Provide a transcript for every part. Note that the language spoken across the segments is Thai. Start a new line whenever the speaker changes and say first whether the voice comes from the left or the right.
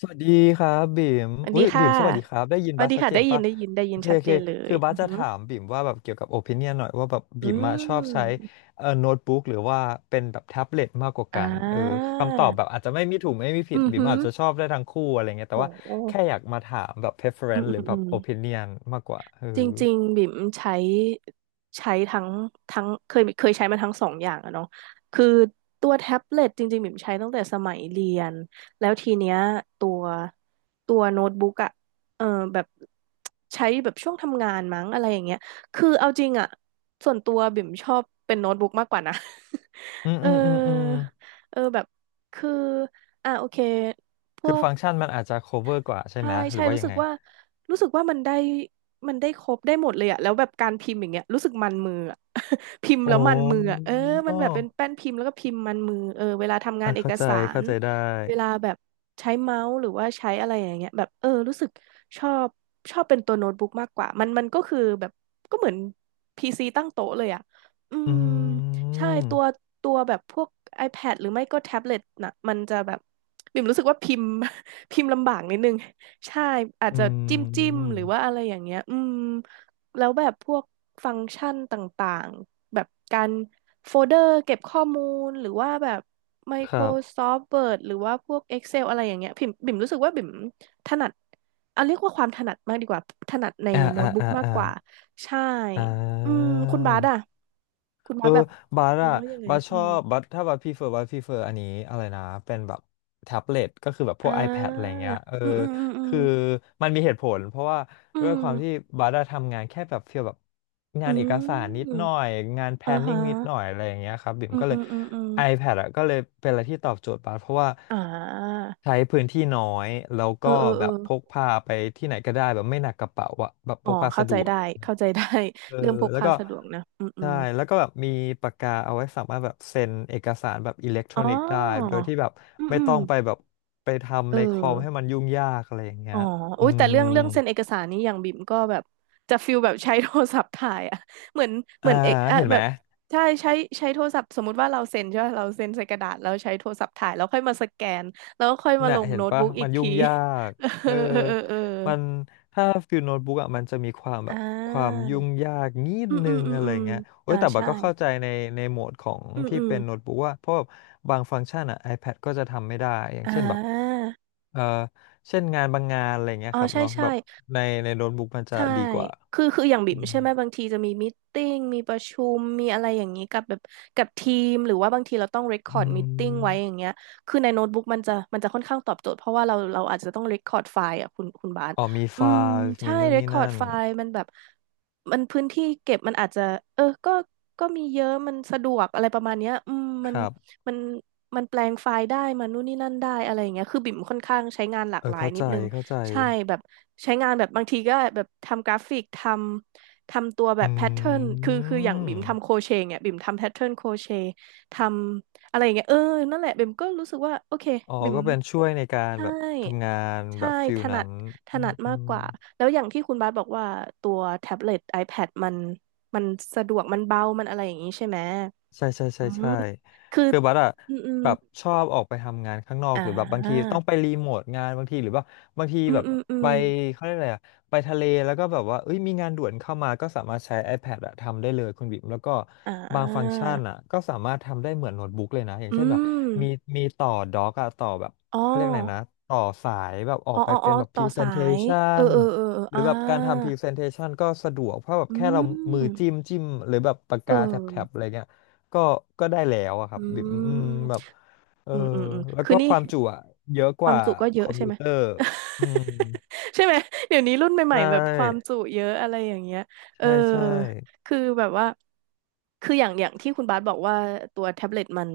left: สวัสดีครับบิ่ม
right: สวัส
left: อุ้
right: ดี
left: ย
right: ค่ะ
left: บิ่มสวัสดีครับได้ยิน
right: สวั
left: บั
right: ส
left: ส
right: ดี
left: ชัด
right: ค่ะ
left: เจ
right: ได้
left: น
right: ยิน
left: ปะ
right: ได้ยินได้
left: โอ
right: ยิน
left: เค
right: ชัด
left: โอ
right: เจ
left: เค
right: นเล
left: คื
right: ย
left: อบั
right: อื
left: ส
right: อ
left: จะ
right: หือ
left: ถามบิ่มว่าแบบเกี่ยวกับโอ i ิเนียนหน่อยว่าแบบ
right: อื
left: บิ่มอะชอบใช้
right: ม
left: โน้ตบุ๊กหรือว่าเป็นแบบแท็บเล็ตมากกว่า
right: อ่
left: กันเออ
right: า
left: คำตอบแบบอาจจะไม่มีถูกไม่มีผิด
right: อือ
left: บิ่ม
right: หือ
left: อาจจะชอบได้ทั้งคู่อะไรเงี้ย
right: โ
left: แต่ว่า
right: ห
left: แค่อยากมาถามแบบ
right: อืม
left: preference
right: อื
left: หรือ
right: ม
left: แบ
right: อื
left: บโอ i ิ
right: ม
left: เนียนมากกว่าเออ
right: จริงๆบิ่มใช้ทั้งเคยใช้มาทั้งสองอย่างอะเนาะคือตัวแท็บเล็ตจริงๆบิ่มใช้ตั้งแต่สมัยเรียนแล้วทีเนี้ยตัวตัวโน้ตบุ๊กอะเออแบบใช้แบบช่วงทำงานมั้งอะไรอย่างเงี้ยคือเอาจริงอะส่วนตัวบิ่มชอบเป็นโน้ตบุ๊กมากกว่านะ
left: อืม
right: เออ
left: อืมอืมอืม
right: เออแบบคืออ่ะโอเคพ
left: คื
right: ว
left: อ
right: ก
left: ฟังก์ชันมันอาจจะ cover กว่าใช่
right: ใช่
left: ไหมห
right: ใช่
left: รือว่า
right: รู้
left: ยัง
right: สึก
left: ไง
right: ว่ารู้สึกว่ามันได้ครบได้หมดเลยอะแล้วแบบการพิมพ์อย่างเงี้ยรู้สึกมันมืออะ พิมพ์
left: โอ้
right: แล้วมันมืออะเออมันแบบเป็นแป้นพิมพ์แล้วก็พิมพ์มันมือเออเวลาทำงา
left: อ่ะ
right: นเอก
left: เข้าใจ
right: สา
left: เข้า
right: ร
left: ใจได้
right: เวลาแบบใช้เมาส์หรือว่าใช้อะไรอย่างเงี้ยแบบเออรู้สึกชอบชอบเป็นตัวโน้ตบุ๊กมากกว่ามันก็คือแบบก็เหมือนพีซีตั้งโต๊ะเลยอะอื
left: อ
right: ม
left: ื
right: ใช่ตั
left: ม
right: วตัวแบบพวก iPad หรือไม่ก็แท็บเล็ตน่ะมันจะแบบบิ่มรู้สึกว่าพิมพ์ พิมพ์ลำบากนิดนึง ใช่อาจ
left: อื
right: จะจิ้มจิ้มหรือว่า
left: ม
right: อะไรอย่างเงี้ยอืมแล้วแบบพวกฟังก์ชันต่างๆแบบการโฟลเดอร์เก็บข้อมูลหรือว่าแบบ
left: ครับ
right: Microsoft Word หรือว่าพวก Excel อะไรอย่างเงี้ยบิ่มรู้สึกว่าบิ่มถนัดเอาเรียกว่าความถนัดมากดีกว่าถนัดใน
left: อ่า
right: โน้
left: อ่า
right: ตบุ๊ก
left: อ่า
right: มาก
left: อ่า
right: กว่าใช่
left: อ่
right: อืม
left: า
right: คุณบาสอะคุณ
left: เอ
right: บา
left: อ
right: สแบบ
left: บัส
right: มอ
left: อะ
right: งว่ายังไง
left: บัสช
right: อื
left: อ
right: ม
left: บบัสถ้าบัสพรีเฟอร์บัสพรีเฟอร์อันนี้อะไรนะเป็นแบบแท็บเล็ตก็คือแบบพ
right: อ่
left: วก iPad อะไร
right: า
left: เงี้ยเออ
right: อืมอืมอืม
left: คือมันมีเหตุผลเพราะว่า
right: อื
left: ด้วยค
right: ม
left: วามที่บัสอะทำงานแค่แบบฟีลแบบงา
right: อื
left: นเอก
right: ม
left: สารนิด
right: อื
left: ห
right: ม
left: น่อยงาน
right: อ่าฮะ
left: planning นิดหน่อยอะไรอย่างเงี้ยครับบิ่ม
right: อืม
left: ก็เล
right: อื
left: ย
right: มอืมอืม
left: iPad อะก็เลยเป็นอะไรที่ตอบโจทย์บัสเพราะว่า
right: อ่า
left: ใช้พื้นที่น้อยแล้ว
right: เออ
left: ก็
right: เออ
left: แบ
right: เออ
left: บพกพาไปที่ไหนก็ได้แบบไม่หนักกระเป๋าอะแบบพ
right: อ๋อ
left: กพา
right: เข้า
left: สะด
right: ใจ
left: วก
right: ได้เข้าใจได้
left: เออ
right: เรื่องพก
left: แล้ว
right: พา
left: ก็
right: สะดวกนะอืมอื
left: ใช่
right: ม
left: แล้วก็แบบมีปากกาเอาไว้สามารถแบบเซ็นเอกสารแบบอิเล็กทร
right: อ๋
left: อ
right: อ
left: นิกส์ได้โดยที่แบบ
right: อืม
left: ไม่
right: อืม
left: ต้องไปแบบไป
right: เอ
left: ทำในคอมให้มั
right: อ
left: นยุ่งยากอะไรอย่างเงี้
right: อ๋อ
left: ยอื
right: อุ้ยแต่เรื่
left: ม
right: องเรื่องเซ็นเอกสารนี้อย่างบิ่มก็แบบจะฟิลแบบใช้โทรศัพท์ถ่ายอะ เหมือนเหมื
left: อ่า
right: อนเอกอะ
left: เห็น
right: แบ
left: ไหม
right: บใช่ใช้โทรศัพท์สมมุติว่าเราเซ็นใช่ไหมเราเซ็นใส่กระดาษแล้วใช้โทรศัพท์ถ่ายแล้วค่อยมาสแกนแล้วค่อยมาล
left: น่ะ
right: ง
left: เห็น
right: โน้ต
left: ปะ
right: บุ๊กอี
left: มั
right: ก
left: นยุ่
right: ที
left: งยาก
right: เอ
left: เอ
right: อ
left: อ
right: เออเออเออ
left: มันถ้าฟิลโน้ตบุ๊กอ่ะมันจะมีความแบ
right: อ่
left: บความ
right: า
left: ยุ่งยากนิด
right: อืม
left: นึ
right: อืม
left: ง
right: อืม
left: อะไร
right: อืม
left: เงี้ยโอ้ยแต่บัด
right: ใช่
left: ก็เข้าใจในโหมดของ
right: อืม
left: ที่
right: อืม
left: เป็นโน้ตบุ๊กว่าเพราะแบบบางฟังก์ชันอ่ะ iPad ก็จะทำไม่ได้อย่าง
right: อ่
left: เช่นแบบ
right: า
left: เออเช่นงานบางงานอะไรเงี้ย
right: อ๋อ
left: ครับ
right: ใช่
left: เนาะ
right: ใช่
left: แบบในโน้ตบุ๊กมันจะ
right: ใช่
left: ดีกว่า
right: คืออย่างบิ่
left: อื
right: ม
left: ม
right: ใช่ไหมบางทีจะมีมตติ팅มีประชุมมีอะไรอย่างนี้กับแบบกับทีมหรือว่าบางทีเราต้อง r ร c คอ
left: อื
right: ร์ดม t i ิ팅ไว้อ
left: ม
right: ย่างเงี้ยคือในโน้ตบุ๊กมันจะค่อนข้างตอบโจทย์เพราะว่าเราอาจจะต้อง r ร c คอร์ดไฟล์อ่ะคุณบาส
left: อ๋อมีไฟ
right: อืม
left: ล์
right: ใช่
left: มีนู่น
right: r ร c
left: นี่
right: คอร์ด
left: นั่น
right: ไฟล์มันแบบมันพื้นที่เก็บมันอาจจะเออก็มีเยอะมันสะดวกอะไรประมาณเนี้ยอืม
left: ครับ
right: มันมันแปลงไฟล์ได้มันนู่นนี่นั่นได้อะไรอย่างเงี้ยคือบิ่มค่อนข้างใช้งานหลาก
left: เอ
right: ห
left: อ
right: ลาย
left: เข้า
right: นิ
left: ใจ
right: ดนึง
left: เข้าใจ
right: ใช่แบบใช้งานแบบบางทีก็แบบทำกราฟิกทำตัวแบ
left: อ
right: บแพทเทิร์น
left: ื
right: คืออย่างบิ่ม
left: ม
right: ทำโครเชต์เนี่ยบิ่มทำแพทเทิร์นโครเชต์ทำอะไรอย่างเงี้ยเออนั่นแหละบิ่มก็รู้สึกว่าโอเค
left: อ๋อ
right: บิ่ม
left: ก็เป็นช่วยในการ
right: ใช่
left: แบบทำงานแบ
right: ใช่
left: บฟิ
right: ถ
left: ล
right: นั
left: นั้
right: ด
left: น
right: ถ
left: อื
right: นั
left: ม
right: ด
left: อื
right: มากก
left: ม
right: ว่าแล้วอย่างที่คุณบาสบอกว่าตัวแท็บเล็ต iPad มันสะดวกมันเบามันอะไรอย่างงี้ใช่ไหม
left: ใช่ใช่ใช่
right: อืม
left: ใช่
right: คือ
left: คือบัสอะ
right: อืมอืม
left: แบบชอบออกไปทำงานข้างนอก
right: อ่า
left: หรือแบบบางทีต้องไปรีโมทงานบางทีหรือว่าบางที
right: อืม
left: แบบ
right: อืมอื
left: ไป
right: ม
left: เขาเรียกอะไรอะไปทะเลแล้วก็แบบว่าเอ้ยมีงานด่วนเข้ามาก็สามารถใช้ iPad อะทำได้เลยคุณบิ๊มแล้วก็
right: อ่
left: บางฟังก์
right: า
left: ชันอะก็สามารถทำได้เหมือนโน้ตบุ๊กเลยนะอย่าง
right: อื
left: เช่นแบบ
right: ม
left: มีมีต่อด็อกอะต่อแบบ
right: อ๋อ
left: เขาเรียกอะไรนะต่อสายแบบออ
right: อ๋อ
left: กไป
right: อ๋ออ๋
left: เป็
right: อ
left: นแบบ
right: ต่อสายเออ
left: presentation
right: เออเออเออ
left: หรื
right: อ่า
left: อแบบการทำ presentation ก็สะดวกเพราะแบบ
right: อื
left: แค่เรามือ
right: ม
left: จิ้มจิ้มหรือแบบปาก
right: เอ
left: กาแท็บแท็บอะไร
right: อ
left: เงี้ย ก็ก็ได้แล้วอะครั
right: อื
left: บบิมอื
right: ม
left: มแบบเออ
right: อืมอืมอืม
left: แล้ว
right: คือ
left: ก็
right: นี่
left: ความจุอะเยอะ
right: ค
left: ก
right: วาม
left: ว่า
right: จุก็เย
left: คอ
right: อะ
left: ม
right: ใช่
left: พิ
right: ไห
left: ว
right: ม
left: เตอร์อืม
right: ใช่ไหมเดี๋ยวนี้รุ่นให
left: ใช
right: ม่ๆแบบความ
left: ่
right: จุเยอะอะไรอย่างเงี้ยเออ
left: ใช่ใช่
right: คือแบบว่าคืออย่างอย่างที่คุณบาสบอกว่าตัวแท็บเล็ตมัน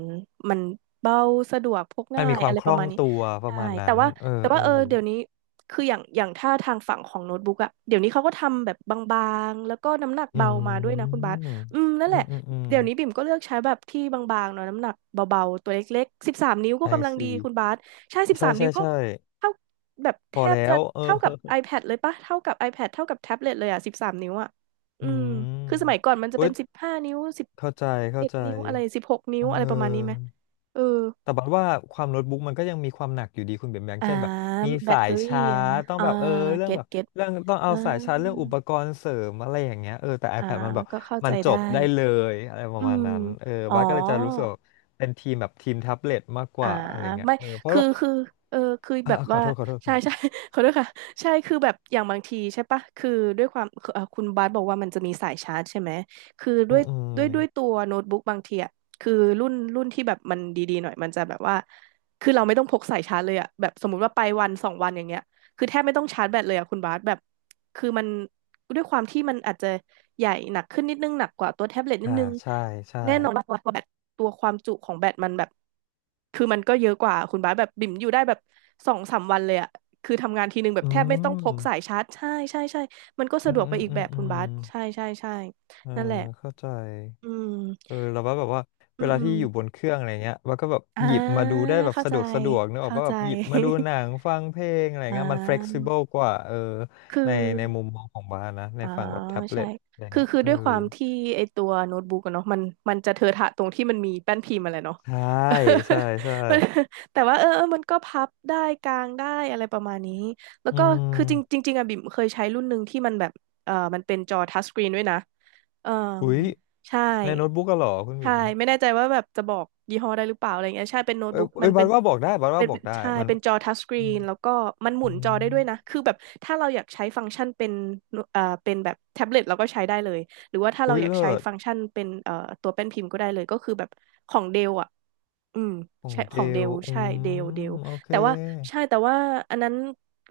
right: มันเบาสะดวกพก
left: มัน
right: ง่า
left: มี
right: ย
left: ควา
right: อะ
left: ม
right: ไร
left: ค
right: ป
left: ล่
right: ระ
left: อง
right: มาณนี้
left: ตัวป
right: ใช่
left: ระมาณ
right: แต่
left: นั้น
right: ว่า
left: เอ
right: แต่
left: อเอ
right: ว่าเออ
left: อ
right: เดี๋ยวนี้คืออย่างอย่างถ้าทางฝั่งของโน้ตบุ๊กอะเดี๋ยวนี้เขาก็ทำแบบบางๆแล้วก็น้ำหนัก
left: อ
right: เบามาด้ว
left: ื
right: ยนะคุณบาส
left: ม
right: อืมนั่น
left: อื
right: แหละ
left: มอืมอืม
right: เดี๋ยวนี้บิ่มก็เลือกใช้แบบที่บางๆเนาะน้ำหนักเบาๆตัวเล็กๆสิบสามนิ้วก็
left: ไอ
right: กำลังดี
left: ซี
right: คุณบาส ใช่สิบ
left: ใช่
right: สาม
left: ใช่
right: นิ้วก็
left: ใช่
right: เท่าแบบ
left: พ
right: แท
left: อ
right: บ
left: แล้
right: จะ
left: วเออ
right: เท่ากับ iPad เลยปะเท่ากับ iPad เท่ากับแท็บเล็ตเลยอ่ะ13 นิ้วอ่ะอื
left: อื
right: ม
left: ม
right: คือสมัยก่อนมันจะ
left: เว้
right: เป็
left: ย
right: น15 นิ้วสิบ
left: เข้าใจเข้า
right: เอ็ด
left: ใจ
right: นิ้วอะไร16 นิ้ว
left: เอ
right: อะไรประมาณนี้ไหม
left: อ
right: เออ
left: แต่บัดว่าความโน้ตบุ๊กมันก็ยังมีความหนักอยู่ดีคุณเบนแบง
right: อ่า
left: เช่นแบบมี
right: แบต
left: สา
right: เต
left: ย
right: อรี่
left: ชา
right: อะไร
left: ร์จ
right: เงี้ย
left: ต้องแบบเออเรื่อง
right: เก็ต
left: แบบ
right: เก็ต
left: เรื่องต้องเอา
right: อ่า
left: สายชาร์จเรื่องอุปกรณ์เสริมอะไรอย่างเงี้ยเออแต่
right: อ่า
left: iPad มันแบบ
right: ก็เข้า
left: มั
right: ใจ
left: นจ
right: ได้
left: บได้เลยอะไรป
right: อื
left: ระมาณ
right: ม
left: นั้นเออ
right: อ๋อ
left: บัสก็เลยจะรู้สึกว่าเป็นทีมแบบทีมแท็บเล็ตมากก
right: อ่า
left: ว่าอะไรเงี้ย
right: ไม่
left: เออเพราะ
right: คือ
left: ว่า
right: คือเออคือ
left: อ่า
right: แบบ
left: ขอ
right: ว่า
left: โทษขอโทษคุ
right: ใช่
left: ณ
right: ใช่ ขอโทษค่ะใช่คือแบบอย่างบางทีใช่ปะคือด้วยความคือเอ่อคุณบาสบอกว่ามันจะมีสายชาร์จใช่ไหมคือ
left: อื
right: ด้ว
left: ม
right: ย
left: อืม
right: ด้วยด้วยตัวโน้ตบุ๊กบางทีอ่ะคือรุ่นที่แบบมันดีๆหน่อยมันจะแบบว่าคือเราไม่ต้องพกสายชาร์จเลยอ่ะแบบสมมุติว่าไปวันสองวันอย่างเงี้ยคือแทบไม่ต้องชาร์จแบตเลยอ่ะคุณบาสแบบคือมันด้วยความที่มันอาจจะใหญ่หนักขึ้นนิดนึงหนักกว่าตัวแท็บเล็ตนิด
left: อ่า
right: นึง
left: ใช่ใช่
right: แน่นอนว่าแบตตัวความจุของแบต มันแบบ คือมันก็เยอะกว่า คุณบาสแบบบิ่มอยู่ได้แบบสองสามวันเลยอะคือทำงานทีนึงแบบ
left: อื
right: แทบไม่ต้องพกสาย
left: ม
right: ชาร์จใช่ใช่ใช่มันก็
left: อื
right: สะด
left: ม
right: วกไป
left: อืม
right: อีก
left: อื
right: แบ
left: ม
right: บ
left: อื
right: คุณ
left: ม
right: บาสใช่ใช่ใช่
left: เออ
right: นั่นแหละ
left: เข้าใจ
right: อื
left: เอ
right: ม
left: อเราว่าแบบว่า
right: อื
left: เว
right: ม
left: ลา
right: อื
left: ที่
right: ม
left: อยู่บนเครื่องอะไรเงี้ยมันก็แบบ
right: อ่า
left: หยิบมาดูได้แบบ
right: เข้า
left: สะ
right: ใจ
left: ดวกสะดวกนึกออก
right: เข้า
left: ว่า
right: ใจ
left: แบบหยิบมาดูหนังฟังเพลงอะไร
right: อ่
left: เงี้ยมัน
right: า
left: flexible กว่าเออ
right: คือ
left: ในมุมมองของบ้านนะใน
right: อ่า
left: ฝั่งแบบแท็บ
right: ใช่
left: เล็ตอะไร
right: คือ
left: เงี้ย
right: คือ
left: เออ
right: ด้วยความที่ไอตัวโน้ตบุ๊กอะเนาะมันจะเทอะทะตรงที่มันมีแป้นพิมพ์อะไรเนาะ
left: ใช่ใช่ ใช่
right: มันแต่ว่าเออมันก็พับได้กางได้อะไรประมาณนี้ แล้ว
left: อื
right: ก็คือจริงจ
left: ม
right: ริงๆอะบิ่มเคยใช้รุ่นหนึ่งที่มันแบบเออมันเป็นจอทัชสกรีนด้วยนะเออ
left: อุ๊ย
right: ใช่
left: ในโน้ตบุ๊กก็หรอคุณ
right: ใช่
left: บิ๋ม
right: ไม่แน่ใจว่าแบบจะบอกยี่ห้อได้หรือเปล่าอะไรเงี้ยใช่เป็นโน้ต
left: เอ้ย
right: บุ๊ก
left: เอ้
right: มัน
left: ย
right: เป็
left: บัด
right: น
left: ว่าบอกได้บัดว่า
right: เป็น
left: บอ
right: เป็
left: ก
right: น
left: ได้
right: ใช่
left: มัน
right: เป็นจอทัชสกรี
left: อืม
right: นแล้วก็มันหมุ
left: อื
right: นจ
left: ม
right: อได้ด้วยนะคือแบบถ้าเราอยากใช้ฟังก์ชันเป็น เป็นแบบแท็บเล็ตเราก็ใช้ได้เลยหรือว่าถ้า
left: อุ๊
right: เรา
left: ย
right: อยาก
left: เลิ
right: ใช้
left: ศ
right: ฟังก์ชันเป็นตัวแป้นพิมพ์ก็ได้เลยก็คือแบบของเดลอ่ะอืม
left: ของ
right: ใช่ข
left: เด
right: องเด
left: ล
right: ล
left: อื
right: ใช่เดล
left: มโอเค
right: แต่ว่าใช่แต่ว่าอันนั้น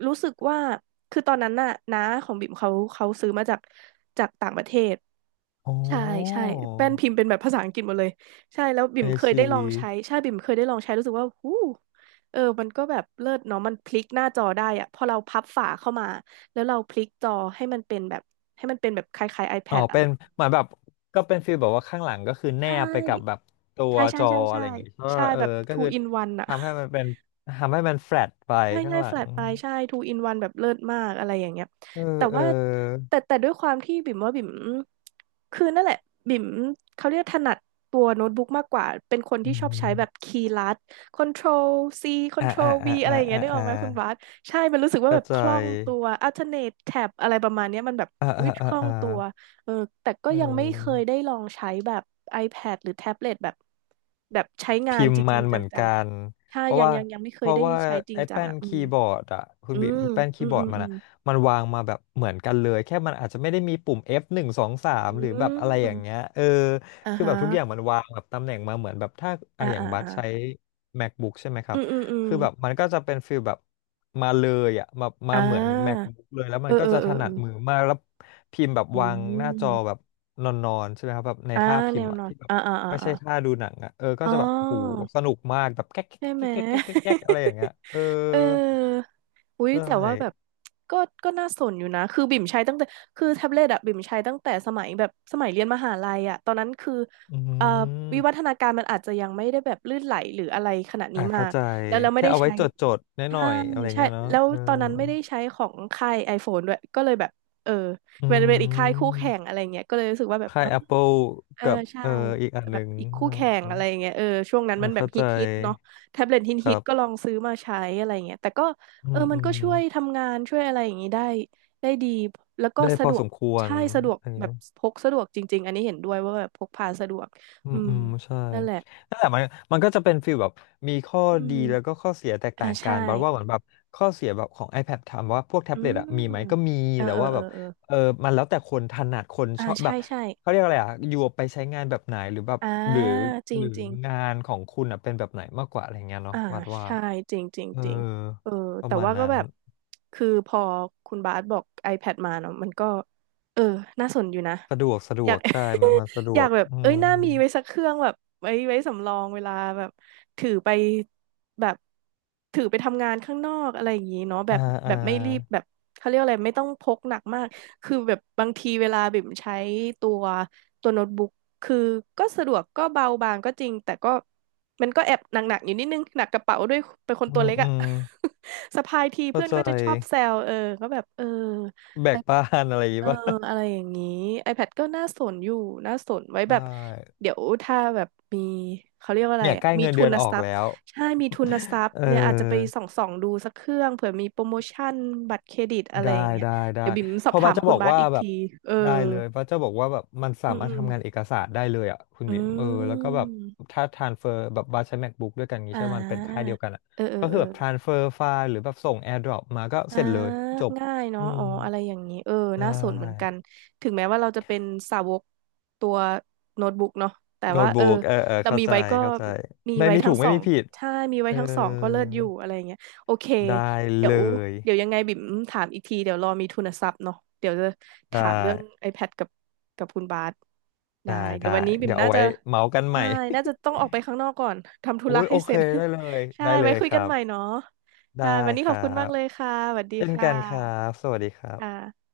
right: รู้สึกว่าคือตอนนั้นน่ะน้าของบิ่มเขาซื้อมาจากจากต่างประเทศ
left: โอ้
right: ใช่ใช่แป้นพิมพ์เป็นแบบภาษาอังกฤษหมดเลยใช่แล้วบิ่
left: ไอ
right: มเคยได้
left: ซี
right: ลองใช้ใช่บิ่มเคยได้ลองใช้รู้สึกว่าหูเออมันก็แบบเลิศเนาะมันพลิกหน้าจอได้อะพอเราพับฝาเข้ามาแล้วเราพลิกจอให้มันเป็นแบบให้มันเป็นแบบคล้ายๆ
left: อ๋อ
right: iPad อะ
left: เป็
right: ไร
left: น
right: แบบ
left: เหมือนแบบก็เป็นฟีลแบบว่าข้างหลังก็คือแน
right: ใช่
left: บไปกับแบบตัว
right: ใช่ใช่
left: จอ
right: ใช่
left: อะ
right: ใช่
left: ไรอย่างงี้เพราะว่า
right: ใช่
left: เออ
right: แบบ
left: ก็
right: two
left: คือ
right: in one อะ
left: ทำให้มันเป็นทำให้มันแฟลตไป
right: ใช่
left: ข้าง
right: ใช่
left: หลั
right: แฟล
left: ง
right: ตปลายใช่ทู in one แบบเลิศมาก อะไรอย่างเงี้ย
left: เออ
right: แต่
left: เออ
right: ว่าแต่ด้วยความที่บิ่มว่าบิ่ม คือนั่นแหละ บิ่มเขาเรียกถนัดตัวโน้ตบุ๊กมากกว่า เป็นคน
left: อื
right: ที่ชอบใช้
left: ม
right: แบบคีย์ลัด Control C
left: อ่าอ่า
right: Control V
left: อ่า
right: อะไร
left: อ่า
right: อย่างเงี้
left: อ่า
right: ยนึกอ
left: อ่า
right: อกไหมคุณบาสใช่ มันรู้สึกว่า
left: เข้า
right: แบบ
left: ใจ
right: คล่องตัว Alternate Tab อะไรประมาณเนี้ยมันแบบ
left: อ่าอ่า
right: วิค
left: อ่า
right: ล่อง
left: อ่า
right: ตัวเออแต่ก็
left: เอ
right: ยังไม่เคยได้
left: อ
right: ลองใช้แบบ iPad หรือแท็บเล็ตแบบแบบใช้งา
left: พิ
right: น
left: ม
right: จ
left: พ์มั
right: ริง
left: น
right: ๆจ
left: เหมือน
right: ัง
left: กัน
right: ถ้า
left: เพราะ
right: ยัง
left: ว่า
right: ยังยังไม่เค
left: เพ
right: ย
left: ราะ
right: ได้
left: ว่า
right: ใช้จริง
left: ไอ้
right: จัง
left: แป้น
right: อ่ะอื
left: คี
right: ม
left: ย์บอร์ดอะคุณ
right: อื
left: บีม
right: ม
left: แป้นคี
right: อื
left: ย์บอร์ด
right: ม
left: มัน
right: อืม
left: อะมันวางมาแบบเหมือนกันเลยแค่มันอาจจะไม่ได้มีปุ่ม F หนึ่งสองสาม
right: อื
left: หรือแบบ
right: ม
left: อะไร
right: อื
left: อย่า
right: ม
left: งเงี้ยเออ
right: อ่า
left: คือแบ
right: ฮะ
left: บทุกอย่างมันวางแบบตำแหน่งมาเหมือนแบบถ้าอะ
right: อ่า
left: อย่าง
right: อ่า
left: บัส
right: อ่า
left: ใช้ MacBook ใช่ไหมครั
right: อื
left: บ
right: มอืมอืม
left: คือแบบมันก็จะเป็นฟิลแบบมาเลยอะมา
right: อ่
left: มาเหมือน
right: า
left: MacBook เลยแล้วมั
right: เอ
left: น
right: อ
left: ก็
right: เอ
left: จะ
right: อเอ
left: ถ
right: อเอ
left: นัด
right: อ
left: มือมากแล้วพิมพ์แบบ
right: อื
left: วางหน้าจอ
right: ม
left: แบบนอนๆใช่ไหมครับแบบใน
right: อ่า
left: ท่าพิ
right: แน
left: มพ์
right: ว
left: อะ
right: นอน
left: ที่แบบ
right: อ่าอ่าอ่า
left: ไม่
right: อา
left: ใช่ท่าดูหนังอ่ะเออก็
right: อ๋
left: จะแบบโห
right: อ
left: สนุกมากแบบแก๊กแก๊ก
right: ใช่ไหม
left: แก๊กแก๊กแก๊กแก๊กแก๊กอะไรอย่างเงี้ย เออ
right: เอออุ้ย
left: ใช่
right: แต่ว่าแบบก็ก็น่าสนอยู่นะคือบิ่มใช้ตั้งแต่คือแท็บเล็ตอะบิ่มใช้ตั้งแต่สมัยแบบสมัยเรียนมหาลัยอะตอนนั้นคือ
left: อื
right: เอ่อวิวัฒ
left: ม
right: นาการมันอาจจะยังไม่ได้แบบลื่นไหลหรืออะไรขนาดนี้
left: อ่ะ
right: มา
left: เข้า
right: ก
left: ใจ
right: แล้วเราไม่
left: แค่
right: ได้
left: เอาไว้
right: ใช้
left: จดจดน้อยหน่อ
right: ใช่
left: ยๆอะไร
right: ใช่
left: เงี้ยเนาะ
right: แล้ว
left: เออ
right: ตอนนั้นไม่ได้ใช้ของค่าย iPhone ด้วยก็เลยแบบเออ
left: อื
right: มันเป็นอีกค่ายคู่แข่ง
left: ม
right: อะไรเงี้ยก็เลยรู้สึกว่าแบบ
left: ค่าย Apple
right: เออ
left: กับ
right: ใช่
left: เอออีกอันห
right: แบ
left: นึ่
right: บ
left: ง
right: อีก
left: เอ
right: คู่แข่ง
left: อ
right: อะไรอย่างเงี้ยเออช่วงนั้น
left: อ่ะ
right: มันแบบ
left: เข้า
right: ฮิ
left: ใจ
right: ตฮิตเนาะแท็บเล็ตฮิต
left: ค
right: ฮิ
left: รั
right: ตก็ล
left: บ
right: องซื้อมาใช้อะไรอย่างเงี้ยแต่ก็
left: อื
right: เออ
left: ม
right: มั
left: อื
right: นก็
left: ม
right: ช่วยทำงานช่วยอะไรอย่างงี้ได้ได้ดีแล้วก็
left: ได้พ
right: สะ
left: อ
right: ดว
left: ส
right: ก
left: มควร
right: ใช่สะดวก
left: อันนี้
right: แบบพกสะดวกจริงๆอันนี้เห็นด้วยว่าแบบพกพาสะดวก
left: อื
right: อื
left: ม
right: ม
left: อืมใช่
right: นั่นแหละ
left: นั่นแหละมันก็จะเป็นฟีลแบบมีข้อ
right: อื
left: ดี
right: ม
left: แล้วก็ข้อเสียแตก
right: อ่า
left: ต่างกั
right: ใช่
left: นบัดว่าเหมือนแบบข้อเสียแบบของ iPad ถามว่าพวกแท็
right: อื
left: บเล็ตอะมีไหม
right: ม
left: ก็มี
right: เออ
left: แต่
right: เออ
left: ว่า
right: เอ
left: แบ
right: อ
left: บ
right: เออ
left: เออมันแล้วแต่คนถนัดคน
right: อ่า
left: ชอบแบ
right: ใช่
left: บ
right: ใช่
left: เขาเรียกอะไรอะอยู่ไปใช้งานแบบไหนหรือแบบ
right: อ่า
left: หรือ
right: จริ
left: ห
right: ง
left: รือ
right: จริง
left: งานของคุณอะเป็นแบบไหนมากกว่าอะไรเงี้ยเนาะ
right: อ่า
left: วัดว่า
right: ใช่จริงจริง
left: เออ
right: จริงเออ
left: ประ
right: แต่
left: มาณ
right: ว่าก็
left: นั้น
right: แบบคือพอคุณบาสบอก iPad มาเนาะมันก็เออน่าสนอยู่นะ
left: สะดวกสะด
right: อ
left: ว
right: ยาก
left: กใช่มันสะด
right: อ
left: ว
right: ยาก
left: ก
right: แบบ
left: อื
right: เอ้ย
left: ม
right: น่ามีไว้สักเครื่องแบบไว้ไว้สำรองเวลาแบบถือไปแบบถือไปทำงานข้างนอกอะไรอย่างนี้เนาะแบ
left: อ่า
right: บแบ
left: อ่า
right: บไม่รีบแบบเขาเรียกอะไรไม่ต้องพกหนักมากคือแบบบางทีเวลาบิ่มใช้ตัวตัวโน้ตบุ๊กคือก็สะดวกก็เบาบางก็จริงแต่ก็ มันก็แอบหนักๆอยู่นิดนึงหนักกระเป๋าด้วยเป็นคน
left: อื
right: ตัว
left: ม
right: เล็ก
left: อื
right: อะ
left: ม
right: สะพายที
left: เข้า
right: เพื่อน
left: ใจ
right: ก็จะชอบแซวเออก็แบบเออ
left: แบกบ้า
right: iPad
left: นอะไรอย่าง
right: เอ
left: งี้
right: อ
left: ป่ะ
right: อะไรอย่างนี้ iPad ก็น่าสนอยู่น่าสนไว้แบ
left: ใช่
right: บเดี๋ยวถ้าแบบมีเขาเรียกว่าอะไร
left: เนี่ยใก
right: อะ
left: ล้
right: มี
left: เงิน
right: ทุ
left: เดือน
right: น
left: ออ
right: ท
left: ก
right: รัพ
left: แล้
right: ย์
left: ว
right: ใช่มีทุนทรัพ ย์
left: เอ
right: เนี่ยอาจจะไป
left: อ
right: ส่องดูสักเครื่องเผื่อมีโปรโมชั่นบัตรเครดิตอะไร
left: ได้
right: อย่างเงี้ย
left: ได้ได้
right: เดี๋ยวบิ่มส
left: เพ
right: อบ
left: ราะบั
right: ถา
left: ส
right: ม
left: จะ
right: คุ
left: บ
right: ณ
left: อก
right: บาส
left: ว่า
right: อีก
left: แบ
right: ที
left: บ
right: เออ
left: ได้เลยบัสจะบอกว่าแบบมันสา
right: อืม
left: มา
right: อื
left: รถ
right: ม
left: ทำงานเอกสารได้เลยอ่ะคุณ
right: อื
left: บิ๊มเออแล้วก็แบบ
right: ม
left: ถ้า transfer แบบบัสใช้ MacBook ด้วยกันงี้
right: อ่
left: ใช่ไหมมันเป็นค่าย
right: า
left: เดียวกันอ่ะ
right: เออเอ
left: ก็
right: อเอ
left: คือ
right: อ
left: แบบ transfer ไฟล์หรือแบบส่ง AirDrop มาก็
right: อ่า
left: เสร็จเลยจบ
right: ง่าย
left: อื
right: เนาะ
left: ม
right: อ๋ออะไรอย่างนี้ เออ
left: ได
right: น่าสนเหมือนกั
left: ้
right: น ถึงแม้ว่าเราจะเป็นสาวกตัวโน้ตบุ๊กเนาะแต่
left: โน้
right: ว่า
left: ต
right: เอ
left: บุ๊
right: อ
left: กเออเออ
right: เรา
left: เข้า
right: มี
left: ใจ
right: ไว้ก็
left: เข้าใจ
right: มี
left: ไม่
right: ไว้
left: มี
right: ทั้
left: ถู
right: ง
left: ก
right: ส
left: ไม่
right: อ
left: มี
right: ง
left: ผิด
right: ใช่ มีไว้
left: เออ
right: ทั้งสองก็เลิศอยู่อะไรอย่างเงี้ยโอเค
left: ได้
right: เดี๋ย
left: เล
right: ว
left: ย
right: เดี๋ยวยังไงบิ่มถามอีกทีเดี๋ยวรอมีทุนทรัพย์เนาะเดี๋ยวจะ
left: ได้
right: ถามเรื่อง iPad กับกับคุณบาสได้
left: ได้
right: เดี๋ย
left: ได้
right: ววันนี้บิ่ม
left: เดี๋ยวเอา
right: น่าจะ
left: ไว้เมาส์กันให
right: ใช่
left: ม่
right: น่าจะต้องออกไปข้างนอกก่อนทำ ธุ
left: โอ้
right: ระ
left: ยโอ
right: ให้เส
left: เค
right: ร็จ
left: ได้เลย
right: ใช่
left: ได้เล
right: ไว้
left: ย
right: คุ
left: ค
right: ยกั
left: รั
right: นใหม่
left: บ
right: เนาะ
left: ได้
right: ค่ะวันนี้
left: ค
right: ขอ
left: รั
right: บคุณมาก
left: บ
right: เลยค่ะสวัสดี
left: เช่น
right: ค่
left: กันครั
right: ะ
left: บสวัสดีครั
right: ค
left: บ
right: ่ะ